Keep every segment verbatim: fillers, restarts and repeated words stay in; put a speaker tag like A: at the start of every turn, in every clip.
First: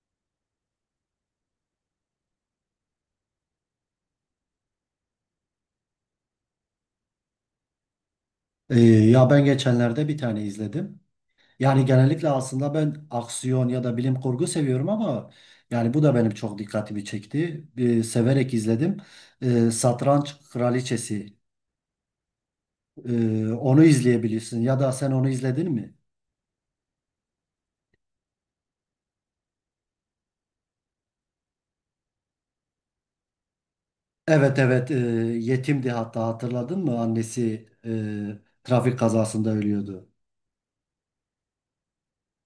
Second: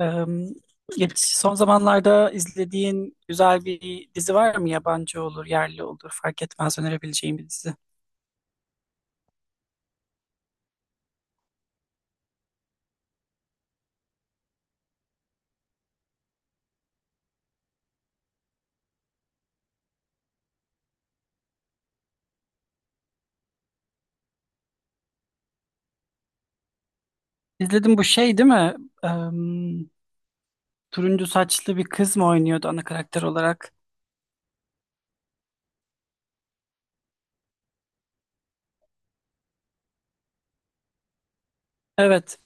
A: Eee, geç- son zamanlarda izlediğin güzel bir dizi var mı? Yabancı olur, yerli olur, fark etmez, önerebileceğim bir dizi.
B: Ee, ya ben geçenlerde bir tane izledim. Yani genellikle aslında ben aksiyon ya da bilim kurgu seviyorum ama yani bu da benim çok dikkatimi çekti. Ee, severek izledim. Ee, Satranç Kraliçesi. Ee, onu izleyebilirsin ya da sen onu izledin mi?
A: İzledim, bu şey değil mi? Turuncu saçlı bir kız mı oynuyordu ana karakter olarak?
B: Evet, evet, e, yetimdi, hatta hatırladın mı? Annesi e, trafik kazasında ölüyordu.
A: Evet.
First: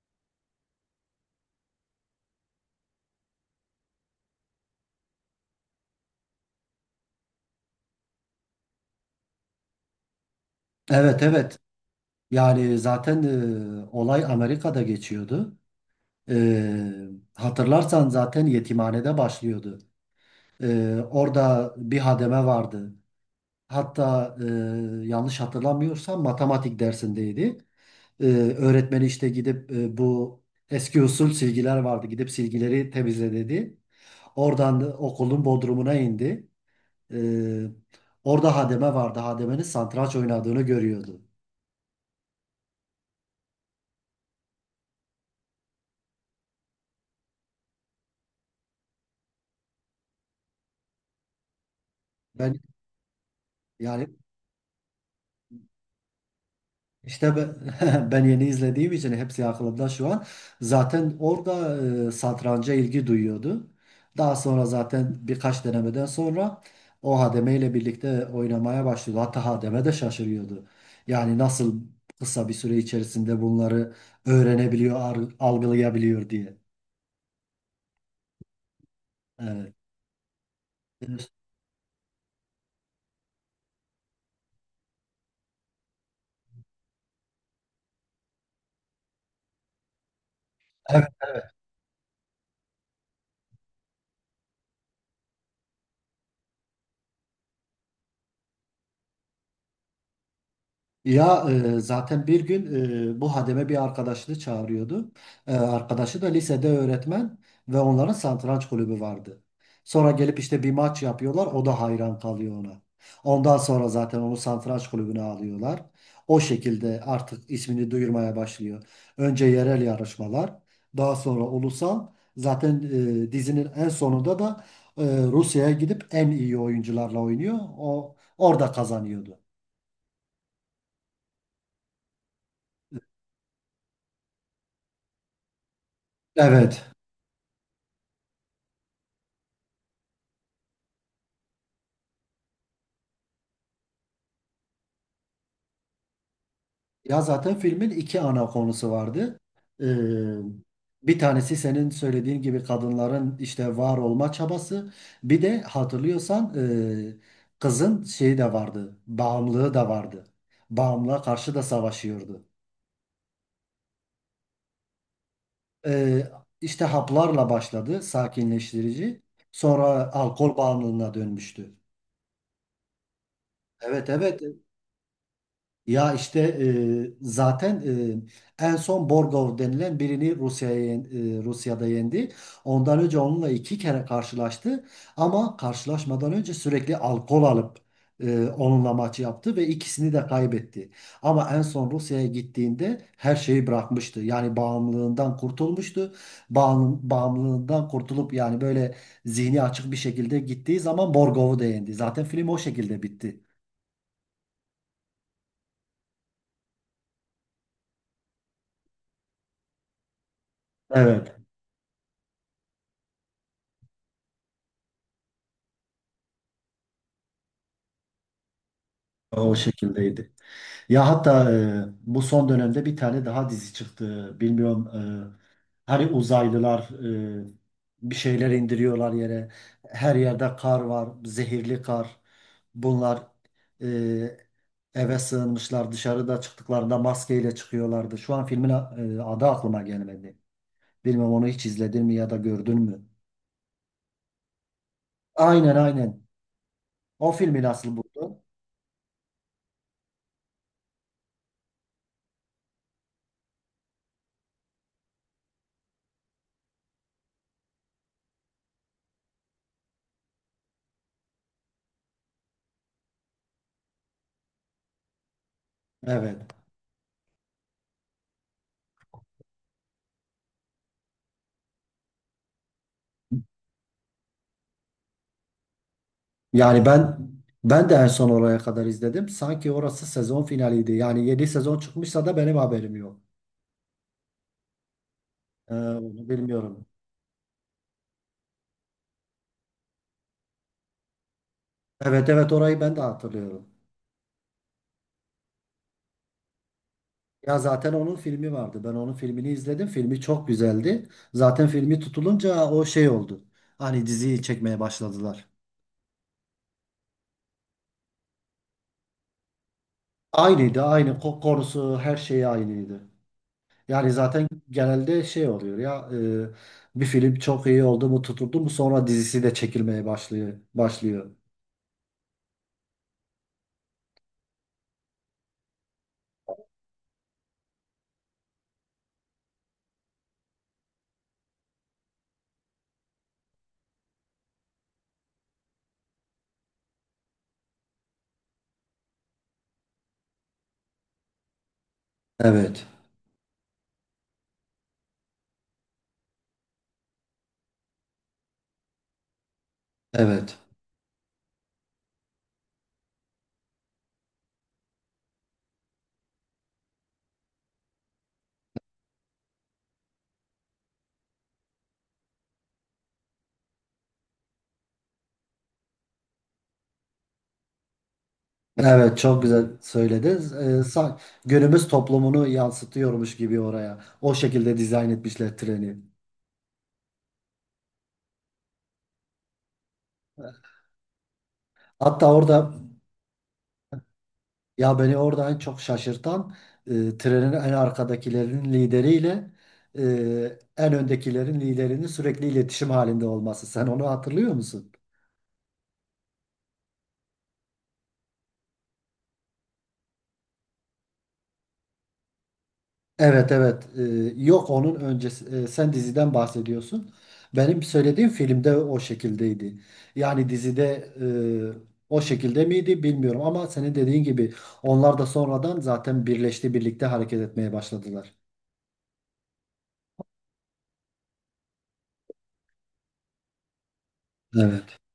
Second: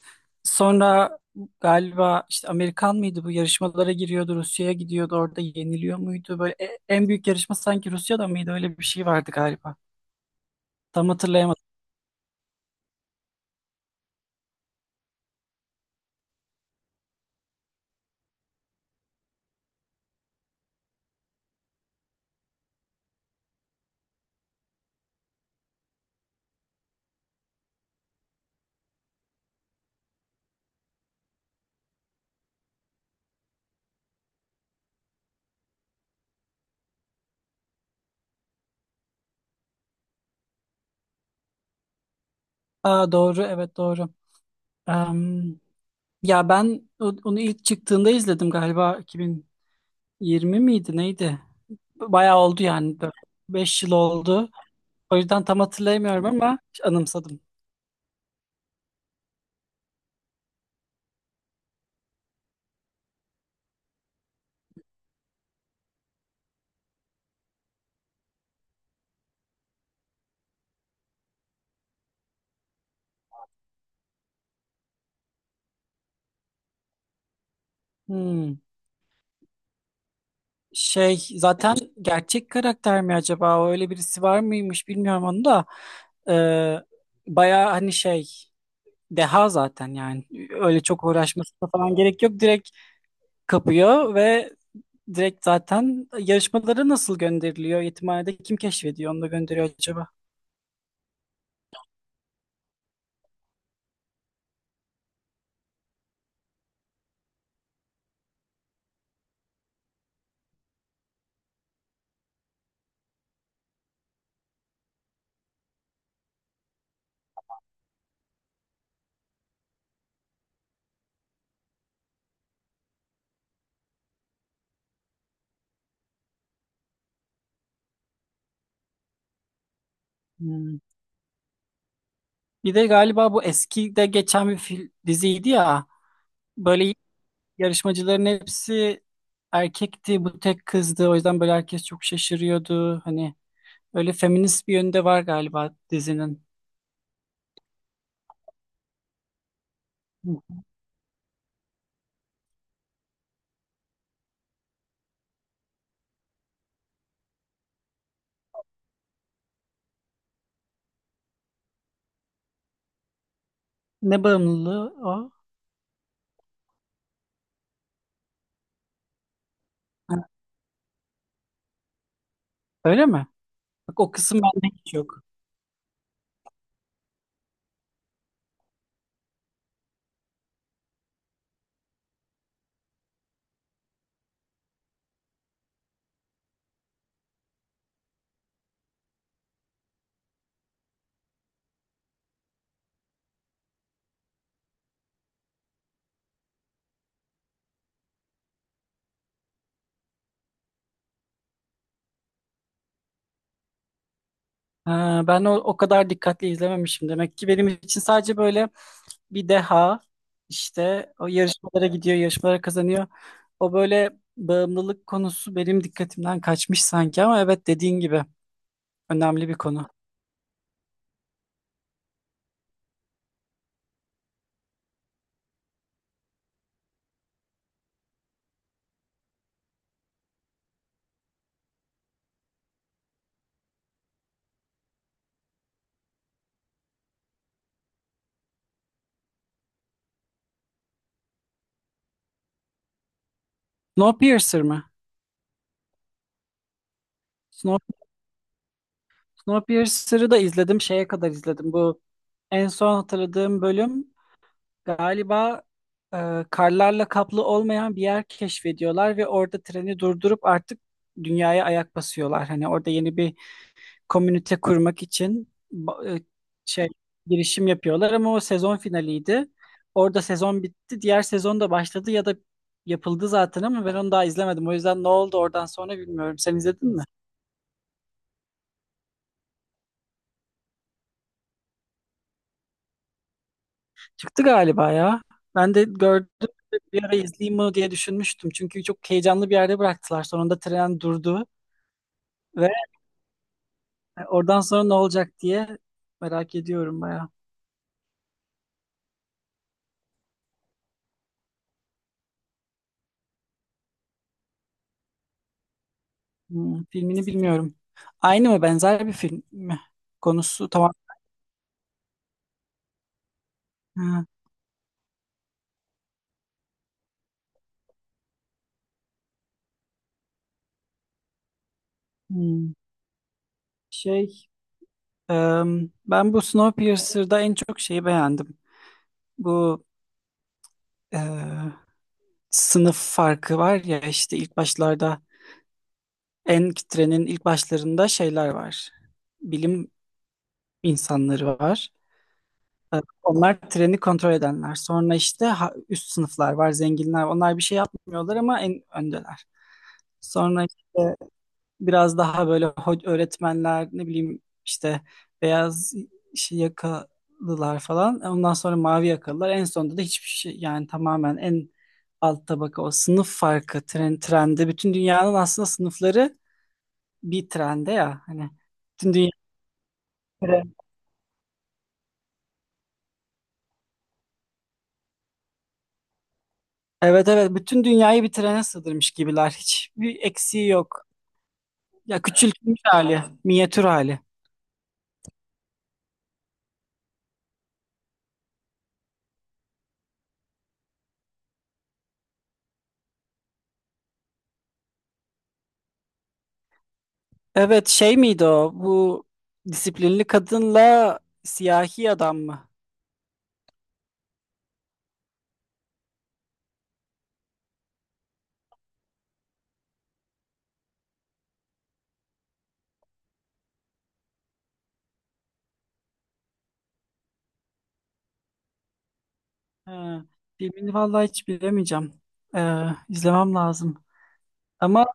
A: Sonra galiba işte Amerikan mıydı, bu yarışmalara giriyordu, Rusya'ya gidiyordu, orada yeniliyor muydu? Böyle e- en büyük yarışma sanki Rusya'da mıydı? Öyle bir şey vardı galiba. Tam
B: Evet, evet,
A: hatırlayamadım.
B: yani zaten e, olay Amerika'da geçiyordu. E, Hatırlarsan zaten yetimhanede başlıyordu. Ee, orada bir hademe vardı. Hatta e, yanlış hatırlamıyorsam matematik dersindeydi. Ee, Öğretmeni işte gidip e, bu eski usul silgiler vardı. Gidip silgileri temizle dedi. Oradan da okulun bodrumuna indi. Ee, Orada hademe vardı. Hademenin satranç oynadığını görüyordu.
A: Aa, doğru, evet, doğru. Em, ya ben o- onu ilk çıktığında izledim, galiba iki bin yirmi miydi neydi? Bayağı
B: Ben
A: oldu yani, beş yıl
B: yani
A: oldu. O yüzden tam hatırlayamıyorum ama
B: İşte
A: anımsadım.
B: ben, ben yeni izlediğim için hepsi aklımda şu an. Zaten orada e, satranca ilgi duyuyordu. Daha sonra zaten birkaç denemeden sonra o hademe ile birlikte oynamaya başladı. Hatta hademe de şaşırıyordu. Yani nasıl kısa bir süre içerisinde bunları öğrenebiliyor, ar- algılayabiliyor diye.
A: Hmm. Şey,
B: Evet.
A: zaten gerçek karakter mi acaba? O, öyle birisi var mıymış, bilmiyorum onu da. Ee, baya hani şey, deha zaten yani. Öyle çok uğraşmasına falan gerek yok. Direkt kapıyor ve direkt zaten yarışmalara nasıl gönderiliyor? Yetimhanede kim keşfediyor, onu da gönderiyor acaba?
B: Ya e, zaten bir gün e, bu hademe bir arkadaşını çağırıyordu. E, arkadaşı da lisede öğretmen ve onların satranç kulübü vardı. Sonra gelip işte bir maç yapıyorlar. O da hayran kalıyor ona. Ondan sonra zaten onu satranç kulübüne alıyorlar. O şekilde artık ismini duyurmaya başlıyor. Önce yerel yarışmalar, daha sonra ulusal. Zaten e, dizinin en sonunda da e, Rusya'ya gidip en iyi oyuncularla oynuyor. O orada kazanıyordu.
A: Hmm. Bir de galiba bu eski de geçen bir fil, diziydi ya.
B: Evet.
A: Böyle yarışmacıların hepsi erkekti, bu tek kızdı. O yüzden böyle herkes çok şaşırıyordu. Hani öyle feminist bir yönde var galiba dizinin.
B: Ya zaten filmin iki ana konusu vardı. Ee, Bir tanesi senin söylediğin gibi kadınların işte var olma çabası. Bir de hatırlıyorsan e, kızın şeyi de vardı. Bağımlılığı da vardı. Bağımlılığa karşı da savaşıyordu.
A: Ne bağımlılığı o?
B: Ee, işte haplarla başladı sakinleştirici. Sonra
A: Ha,
B: alkol bağımlılığına dönmüştü.
A: öyle mi? Bak,
B: Evet,
A: o kısım
B: evet.
A: bende hiç yok.
B: Ya işte e, zaten e, en son Borgov denilen birini Rusya'ya yen- e, Rusya'da yendi. Ondan önce onunla iki kere karşılaştı ama karşılaşmadan önce sürekli alkol alıp e, onunla maç yaptı ve ikisini de kaybetti. Ama en son Rusya'ya gittiğinde her şeyi bırakmıştı. Yani bağımlılığından kurtulmuştu. Bağım- bağımlılığından kurtulup yani böyle zihni açık bir şekilde gittiği zaman Borgov'u da yendi. Zaten film o şekilde bitti.
A: Ha, ben o, o kadar dikkatli izlememişim. Demek ki benim için sadece böyle bir deha, işte o
B: Evet,
A: yarışmalara gidiyor, yarışmalara kazanıyor. O böyle, bağımlılık konusu benim dikkatimden kaçmış sanki ama evet, dediğin gibi önemli
B: o
A: bir konu.
B: şekildeydi. Ya hatta e, bu son dönemde bir tane daha dizi çıktı. Bilmiyorum, e, hani uzaylılar e, bir şeyler indiriyorlar yere. Her yerde kar var, zehirli kar. Bunlar e, eve sığınmışlar. Dışarıda çıktıklarında maskeyle çıkıyorlardı. Şu an filmin a- e, adı aklıma gelmedi. Bilmem onu hiç izledin mi ya da gördün mü?
A: Snowpiercer mı?
B: Aynen, aynen. O filmi nasıl buldun?
A: Snowpiercer'ı da izledim. Şeye kadar izledim. Bu en son hatırladığım bölüm galiba e, karlarla kaplı olmayan bir yer keşfediyorlar ve orada treni durdurup artık dünyaya ayak basıyorlar. Hani orada yeni bir komünite kurmak için ba- e,
B: Evet.
A: şey, girişim yapıyorlar ama o sezon finaliydi. Orada sezon bitti. Diğer sezon da başladı ya da yapıldı zaten ama ben onu daha izlemedim. O yüzden ne oldu oradan sonra bilmiyorum. Sen
B: Yani
A: izledin mi?
B: ben Ben de en son oraya kadar izledim. Sanki orası sezon finaliydi. Yani yeni sezon çıkmışsa da benim haberim yok.
A: Çıktı galiba ya.
B: Ee,
A: Ben de
B: onu
A: gördüm,
B: bilmiyorum.
A: bir ara izleyeyim mi diye düşünmüştüm. Çünkü çok heyecanlı bir yerde bıraktılar. Sonunda tren durdu
B: Evet, evet,
A: ve
B: orayı ben de hatırlıyorum.
A: oradan sonra ne olacak diye merak ediyorum bayağı.
B: Ya zaten onun filmi vardı. Ben onun filmini izledim. Filmi çok güzeldi. Zaten filmi tutulunca o şey oldu. Hani diziyi çekmeye başladılar.
A: Hmm, filmini bilmiyorum. Aynı mı, benzer bir film mi? Konusu
B: Aynıydı,
A: tamam.
B: aynı ko- konusu, her şeyi aynıydı. Yani
A: Ha,
B: zaten genelde şey oluyor ya, e, bir film çok iyi oldu mu tutuldu mu sonra dizisi de çekilmeye başlıyor başlıyor.
A: hmm. Şey, em, ben bu Snowpiercer'da en çok şeyi beğendim. Bu e, sınıf farkı var ya, işte ilk başlarda, en trenin ilk başlarında şeyler var, bilim insanları var.
B: Evet.
A: Ee, Onlar treni kontrol edenler. Sonra işte ha- üst sınıflar var, zenginler. Onlar bir şey yapmıyorlar ama en öndeler.
B: Evet.
A: Sonra işte biraz daha böyle ho- öğretmenler, ne bileyim işte, beyaz şey yakalılar falan. Ondan sonra mavi yakalılar. En sonunda da hiçbir şey, yani tamamen en alt tabaka o sınıf farkı, tren, trende. Bütün dünyanın aslında sınıfları bir trende ya. Hani bütün
B: Evet,
A: dünya.
B: çok güzel söylediniz. Ee, sa- günümüz toplumunu yansıtıyormuş gibi oraya. O şekilde dizayn etmişler treni.
A: Evet, evet, bütün dünyayı bir trene sığdırmış gibiler. Hiçbir eksiği yok. Ya,
B: Hatta orada,
A: küçültmüş hali, minyatür hali.
B: ya beni orada en çok şaşırtan e, trenin en arkadakilerin lideriyle e, en öndekilerin liderinin sürekli iletişim halinde olması. Sen onu hatırlıyor musun?
A: Evet, şey miydi o? Bu disiplinli kadınla siyahi adam mı?
B: Evet, evet. Ee, yok, onun öncesi, e, sen diziden bahsediyorsun. Benim söylediğim filmde o şekildeydi. Yani dizide e, o şekilde miydi bilmiyorum ama senin dediğin gibi onlar da sonradan zaten birleşti, birlikte hareket etmeye başladılar.
A: Ha, filmini vallahi hiç bilemeyeceğim. Ee, izlemem lazım.
B: Evet,
A: Ama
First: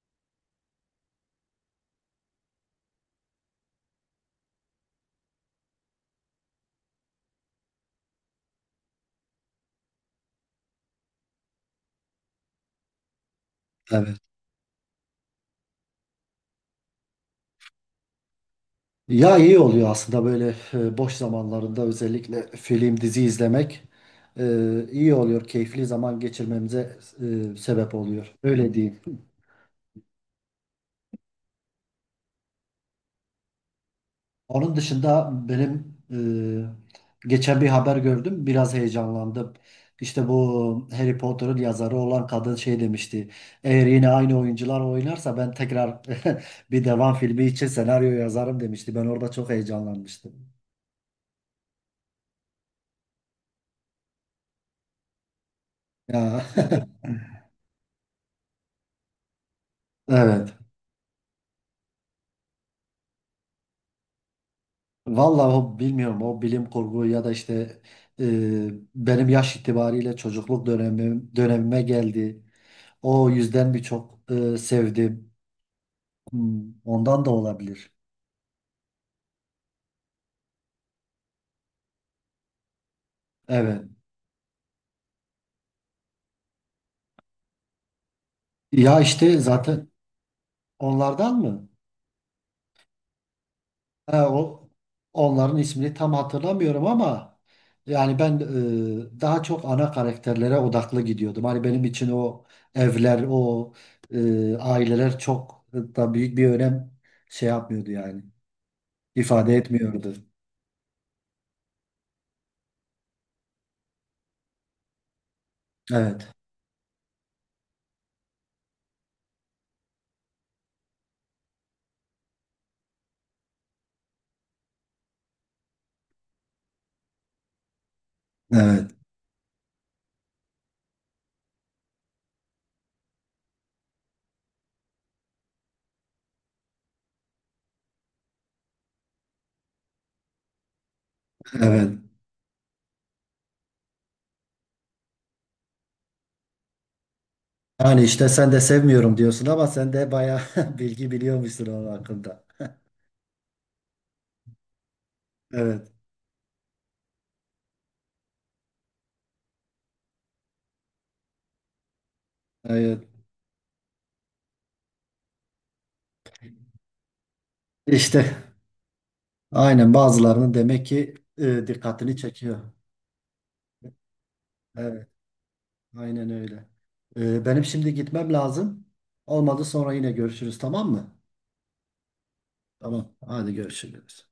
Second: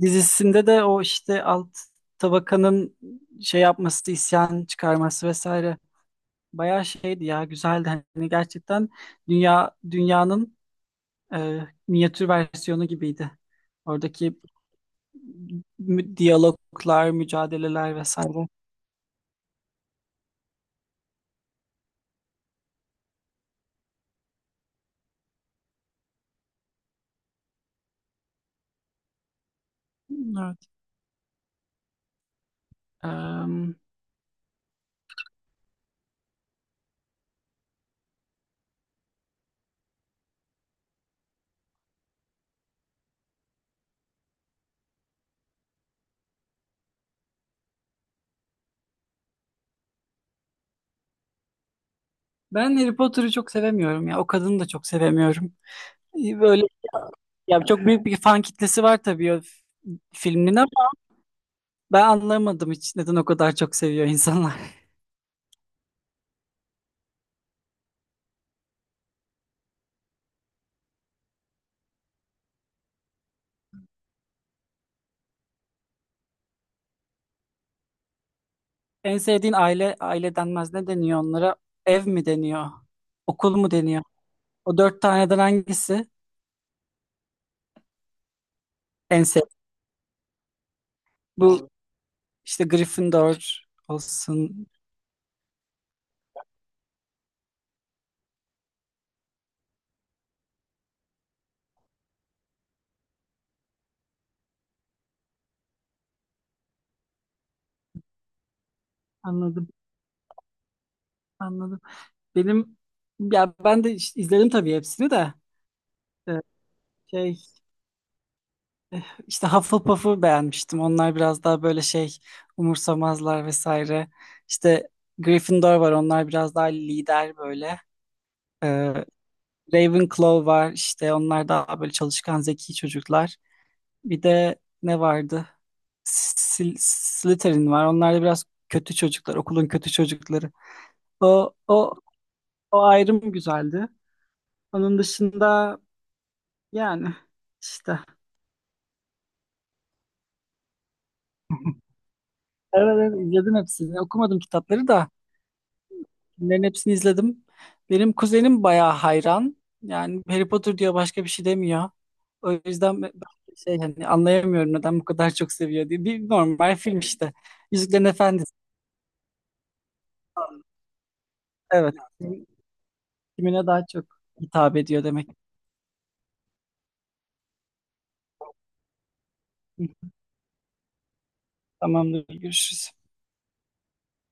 A: dizisinde de o işte alt tabakanın şey yapması, isyan çıkarması vesaire. Bayağı şeydi ya, güzeldi. Hani gerçekten dünya dünyanın e, minyatür versiyonu gibiydi.
B: evet.
A: Oradaki mü- diyaloglar, mücadeleler vesaire.
B: Ya iyi oluyor aslında böyle, e, boş zamanlarında özellikle film dizi izlemek e, iyi oluyor. Keyifli zaman geçirmemize e, sebep oluyor. Öyle diyeyim.
A: Evet. Em,
B: Onun dışında benim e, geçen bir haber gördüm. Biraz heyecanlandım. İşte bu Harry Potter'ın yazarı olan kadın şey demişti. Eğer yine aynı oyuncular oynarsa ben tekrar bir devam filmi için senaryo yazarım demişti. Ben orada çok heyecanlanmıştım.
A: ben Harry Potter'ı çok sevemiyorum ya. O kadını da çok sevemiyorum.
B: Ya
A: E, Böyle ya, çok büyük bir fan kitlesi var tabii, o f- filmin
B: evet.
A: ama ben anlamadım hiç neden o kadar çok seviyor insanlar.
B: Vallahi, o bilmiyorum, o bilim kurgu ya da işte e, benim yaş itibariyle çocukluk dönemim, dönemime geldi. O yüzden birçok e, sevdim. Hmm, ondan da olabilir.
A: En sevdiğin aile, aile denmez, ne deniyor onlara? Ev mi deniyor? Okul mu
B: Evet.
A: deniyor? O dört taneden hangisi
B: Ya
A: en
B: işte
A: sevdiğin?
B: zaten onlardan
A: Bu
B: mı?
A: işte Gryffindor
B: Ha,
A: olsun.
B: o, onların ismini tam hatırlamıyorum ama yani ben e, daha çok ana karakterlere odaklı gidiyordum. Hani benim için o evler, o e, aileler çok da büyük bir önem şey yapmıyordu yani. İfade
A: Anladım.
B: etmiyordu.
A: Anladım. Benim ya ben de işte izledim tabii hepsini de.
B: Evet.
A: Ee, şey işte Hufflepuff'u beğenmiştim. Onlar biraz daha böyle şey, umursamazlar vesaire. İşte Gryffindor var. Onlar biraz daha lider böyle.
B: Evet.
A: Ee, Ravenclaw var. İşte onlar daha böyle çalışkan, zeki çocuklar. Bir de ne vardı? Sil Slytherin var. Onlar da biraz kötü çocuklar, okulun kötü çocukları. O o
B: Evet.
A: o ayrım güzeldi. Onun dışında, yani işte,
B: Yani işte sen de sevmiyorum diyorsun ama sen de bayağı bilgi biliyormuşsun onun hakkında.
A: evet, ara izledim hepsini. Okumadım kitapları da
B: Evet.
A: bunların hepsini izledim. Benim kuzenim bayağı hayran. Yani Harry Potter diyor, başka bir şey demiyor. O yüzden
B: Evet.
A: ben ben şey, hani anlayamıyorum neden bu kadar çok seviyor diye. Bir normal film işte. Yüzüklerin
B: İşte
A: Efendisi.
B: aynen, bazılarının demek ki e,
A: Evet.
B: dikkatini
A: Kim-
B: çekiyor.
A: Kimine daha çok hitap ediyor
B: Evet,
A: demek.
B: aynen öyle. E, benim şimdi gitmem lazım. Olmadı
A: Hı,
B: sonra yine görüşürüz, tamam mı?
A: tamamdır. Görüşürüz.
B: Tamam, hadi görüşürüz.